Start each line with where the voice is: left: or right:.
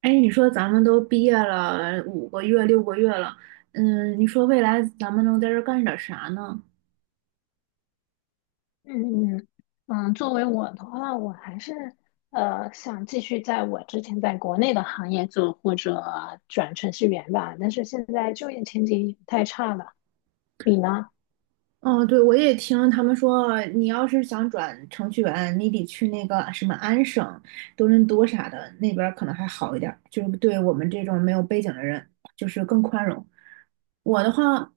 right: 哎，你说咱们都毕业了5个月、6个月了，嗯，你说未来咱们能在这儿干点啥呢？
left: 嗯嗯嗯。作为我的话，我还是想继续在我之前在国内的行业做，或者转程序员吧。但是现在就业前景也太差了，你呢？
right: 哦，对，我也听他们说，你要是想转程序员，你得去那个什么安省、多伦多啥的，那边儿可能还好一点儿，就是对我们这种没有背景的人，就是更宽容。我的话，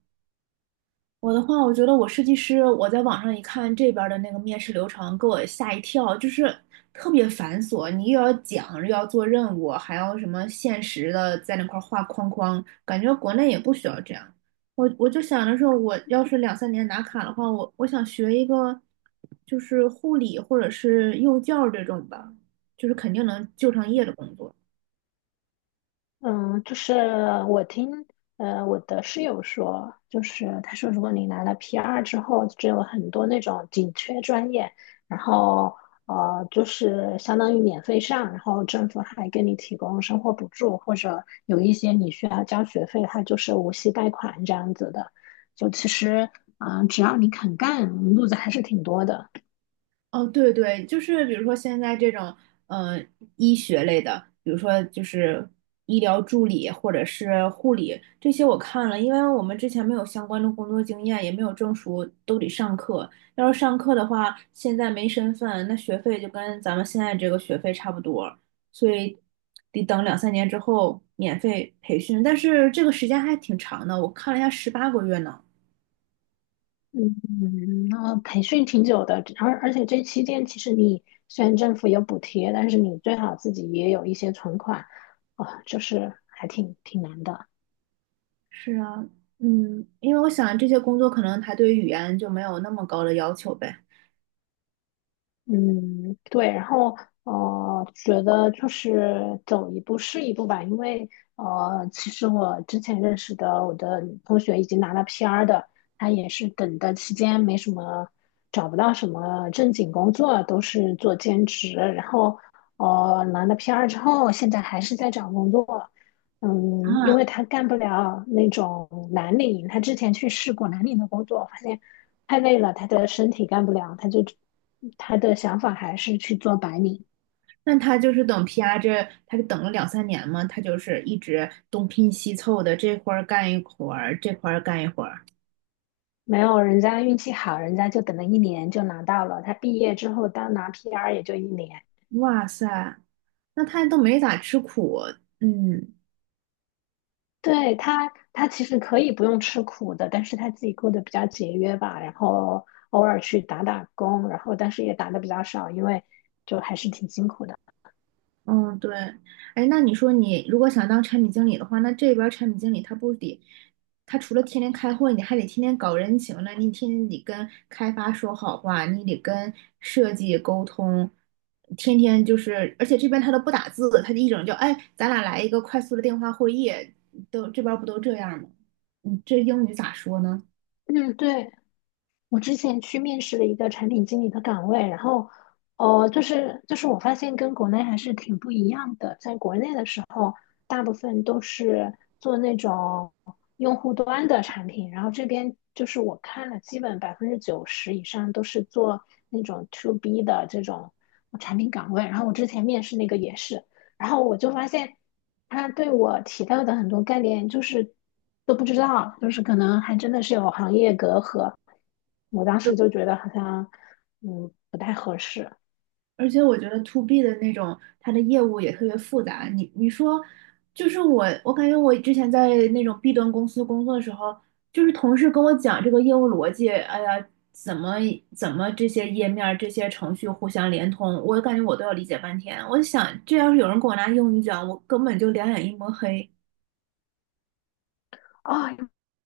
right: 我的话，我觉得我设计师，我在网上一看这边儿的那个面试流程，给我吓一跳，就是特别繁琐，你又要讲，又要做任务，还要什么限时的在那块儿画框框，感觉国内也不需要这样。我就想着说，我要是两三年拿卡的话，我想学一个就是护理或者是幼教这种吧，就是肯定能就上业的工作。
left: 嗯，就是我听我的室友说，就是他说，如果你拿了 PR 之后，就有很多那种紧缺专业，然后就是相当于免费上，然后政府还给你提供生活补助，或者有一些你需要交学费，它就是无息贷款这样子的。就其实啊，只要你肯干，路子还是挺多的。
right: 哦，对对，就是比如说现在这种，嗯、呃医学类的，比如说就是医疗助理或者是护理这些，我看了，因为我们之前没有相关的工作经验，也没有证书，都得上课。要是上课的话，现在没身份，那学费就跟咱们现在这个学费差不多，所以得等两三年之后免费培训。但是这个时间还挺长的，我看了一下，18个月呢。
left: 嗯，那培训挺久的，而且这期间其实你虽然政府有补贴，但是你最好自己也有一些存款，就是还挺难的。
right: 是啊，嗯，因为我想这些工作可能他对语言就没有那么高的要求呗。
left: 嗯，对，然后觉得就是走一步是一步吧，因为其实我之前认识的我的同学已经拿了 PR 的，他也是等的期间没什么找不到什么正经工作，都是做兼职，然后拿了 PR 之后，现在还是在找工作，嗯，因为
right: 啊，
left: 他干不了那种蓝领，他之前去试过蓝领的工作，发现，太累了，他的身体干不了，他的想法还是去做白领。
right: 那他就是等 PR 这，他就等了两三年嘛，他就是一直东拼西凑的，这块儿干一会儿，这块儿干一会儿。
left: 没有，人家运气好，人家就等了一年就拿到了。他毕业之后当拿 PR 也就一年。
right: 哇塞，那他都没咋吃苦，嗯。
left: 对，他其实可以不用吃苦的，但是他自己过得比较节约吧，然后偶尔去打打工，然后但是也打的比较少，因为就还是挺辛苦的。
right: 嗯，对，哎，那你说你如果想当产品经理的话，那这边儿产品经理他不得，他除了天天开会，你还得天天搞人情呢，你天天得跟开发说好话，你得跟设计沟通，天天就是，而且这边他都不打字，他就一整就，哎，咱俩来一个快速的电话会议，都这边儿不都这样吗？你这英语咋说呢？
left: 嗯，对，我之前去面试了一个产品经理的岗位，然后，就是我发现跟国内还是挺不一样的。在国内的时候，大部分都是做那种用户端的产品，然后这边就是我看了，基本90%以上都是做那种 to B 的这种产品岗位。然后我之前面试那个也是，然后我就发现。他对我提到的很多概念就是都不知道，就是可能还真的是有行业隔阂。我当时就觉得好像不太合适。
right: 而且我觉得 to B 的那种，它的业务也特别复杂。你你说，就是我，我感觉我之前在那种 B 端公司工作的时候，就是同事跟我讲这个业务逻辑，哎呀，怎么这些页面儿、这些程序互相连通，我感觉我都要理解半天。我想，这要是有人给我拿英语讲，我根本就两眼一抹黑。
left: 啊、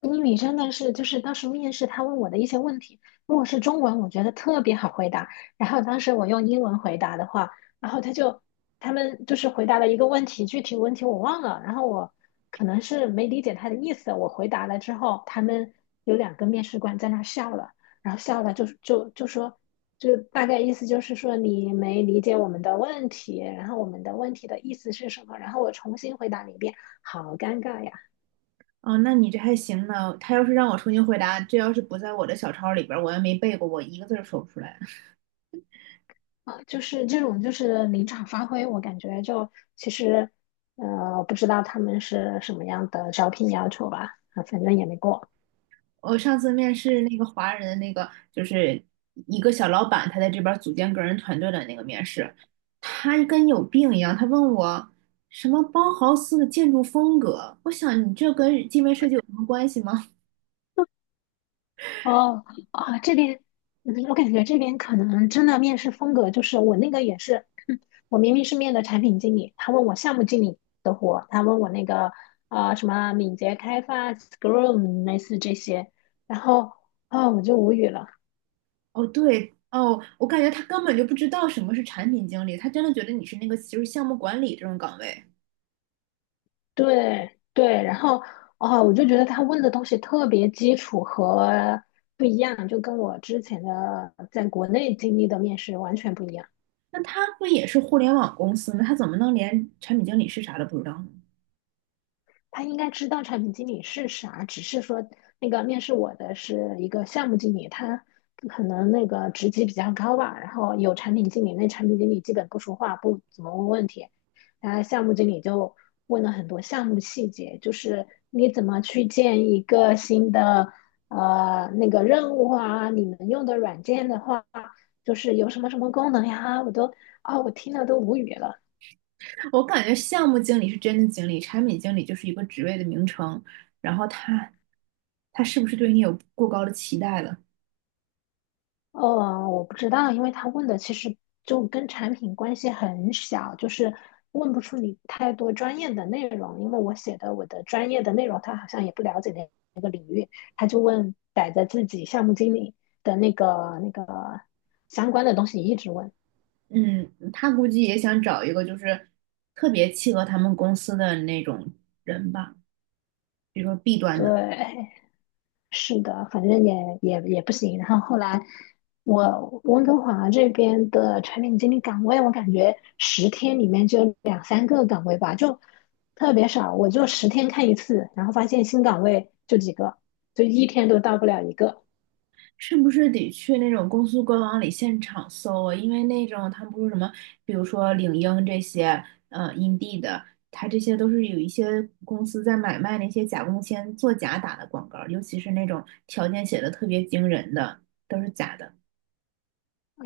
left: 英语真的是，就是当时面试他问我的一些问题，如果是中文，我觉得特别好回答。然后当时我用英文回答的话，然后他们就是回答了一个问题，具体问题我忘了。然后我可能是没理解他的意思，我回答了之后，他们有两个面试官在那笑了，然后笑了就说，就大概意思就是说你没理解我们的问题，然后我们的问题的意思是什么？然后我重新回答了一遍，好尴尬呀。
right: 啊。那你这还行呢。他要是让我重新回答，这要是不在我的小抄里边儿，我也没背过，我一个字儿说不出来。
left: 啊，就是这种就是临场发挥，我感觉就其实不知道他们是什么样的招聘要求吧，啊反正也没过。
right: 我上次面试那个华人的那个，就是一个小老板，他在这边儿组建个人团队的那个面试，他跟有病一样，他问我什么包豪斯的建筑风格，我想你这跟界面设计有什么关系吗？
left: 哦啊，这边嗯我感觉这边可能真的面试风格就是我那个也是，我明明是面的产品经理，他问我项目经理的活，他问我那个什么敏捷开发、Scrum 类似这些，然后我就无语了。
right: 哦，对，哦，我感觉他根本就不知道什么是产品经理，他真的觉得你是那个就是项目管理这种岗位，
left: 对对，然后哦，我就觉得他问的东西特别基础和不一样，就跟我之前的在国内经历的面试完全不一样。
right: 那他不也是互联网公司吗？他怎么能连产品经理是啥都不知道呢？
left: 他应该知道产品经理是啥，只是说那个面试我的是一个项目经理，他可能那个职级比较高吧，然后有产品经理，那产品经理基本不说话，不怎么问问题，然后项目经理就问了很多项目细节，就是你怎么去建一个新的那个任务啊，你们用的软件的话，就是有什么什么功能呀，我都我听了都无语了。
right: 我感觉项目经理是真的经理，产品经理就是一个职位的名称。然后他是不是对你有过高的期待了？
left: 我不知道，因为他问的其实就跟产品关系很小，就是问不出你太多专业的内容。因为我写的我的专业的内容，他好像也不了解那，他就问逮着自己项目经理的那个相关的东西一直问。
right: 嗯，他估计也想找一个就是特别契合他们公司的那种人吧，比如说 B 端的。
left: 对，是的，反正也不行。然后后来我温哥华这边的产品经理岗位，我感觉十天里面就两三个岗位吧，就特别少。我就十天看一次，然后发现新岗位就几个，就一天都到不了一个。
right: 是不是得去那种公司官网里现场搜啊？因为那种他不是什么，比如说领英这些，Indeed 的，它这些都是有一些公司在买卖那些假工签、作假打的广告尤其是那种条件写的特别惊人的，都是假的，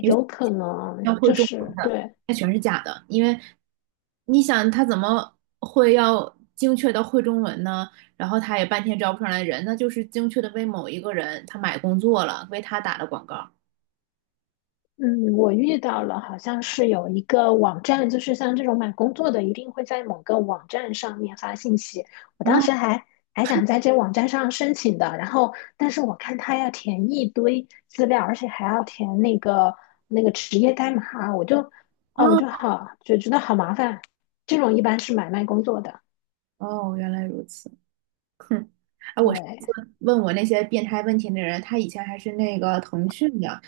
left: 有可能
right: 要会
left: 就
right: 中文
left: 是
right: 的，
left: 对，
right: 它全是假的。因为你想他怎么会要精确到会中文呢？然后他也半天招不上来人，那就是精确的为某一个人他买工作了，为他打的广告
left: 嗯，我遇到了，好像是有一个网站，就是像这种买工作的，一定会在某个网站上面发信息。我当时
right: 啊
left: 还想在这网站上申请的，然后但是我看他要填一堆资料，而且还要填那个职业代码啊，我就
right: 啊。
left: 觉得好麻烦。这种一般是买卖工作的，
right: 哦，原来如此。哼，
left: 对，
right: 问我那些变态问题的人，他以前还是那个腾讯的，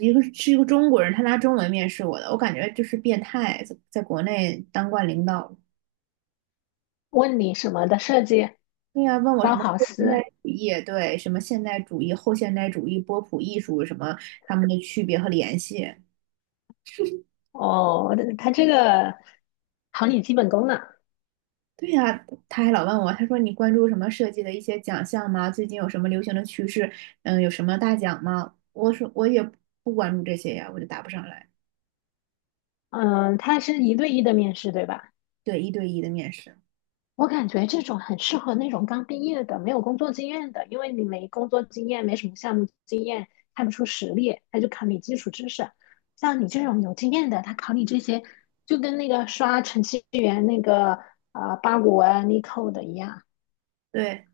right: 一个是一个中国人，他拿中文面试我的，我感觉就是变态，在国内当惯领导。
left: 问你什么的设计，
right: 对呀、问我什
left: 包
right: 么
left: 好
right: 后现代
left: 思，
right: 主义，对，什么现代主义、后现代主义、波普艺术什么他们的区别和联系。
left: 哦，他这个考你基本功呢。
right: 对呀、他还老问我，他说你关注什么设计的一些奖项吗？最近有什么流行的趋势？嗯，有什么大奖吗？我说我也不关注这些呀，我就答不上来。
left: 嗯，它是一对一的面试，对吧？
right: 对，一对一的面试。
left: 我感觉这种很适合那种刚毕业的、没有工作经验的，因为你没工作经验，没什么项目经验，看不出实力，他就考你基础知识。像你这种有经验的，他考你这些，就跟那个刷程序员那个八股文、力扣的一样。
right: 对，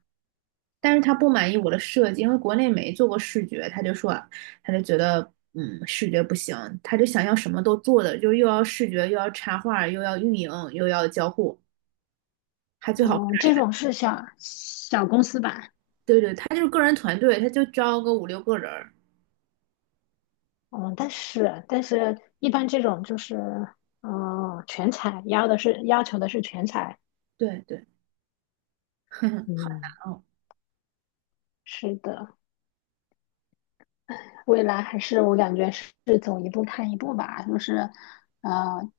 right: 但是他不满意我的设计，因为国内没做过视觉，他就说，他就觉得，嗯，视觉不行，他就想要什么都做的，就又要视觉，又要插画，又要运营，又要交互，还最好，
left: 嗯，这种是小小公司吧？
right: 对对，他就是个人团队，他就招个五六个人儿，
left: 嗯，但是一般这种就是全才，要求的是全才。
right: 对对，哼哼，好
left: 嗯，
right: 难哦，
left: 是的。未来还是我感觉是走一步看一步吧，就是，呃，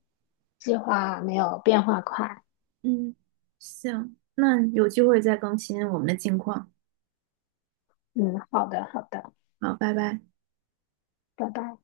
left: 计划没有变化快。
right: 嗯，行，那有机会再更新我们的近况，
left: 嗯，好的，好的，
right: 好，拜拜。
left: 拜拜。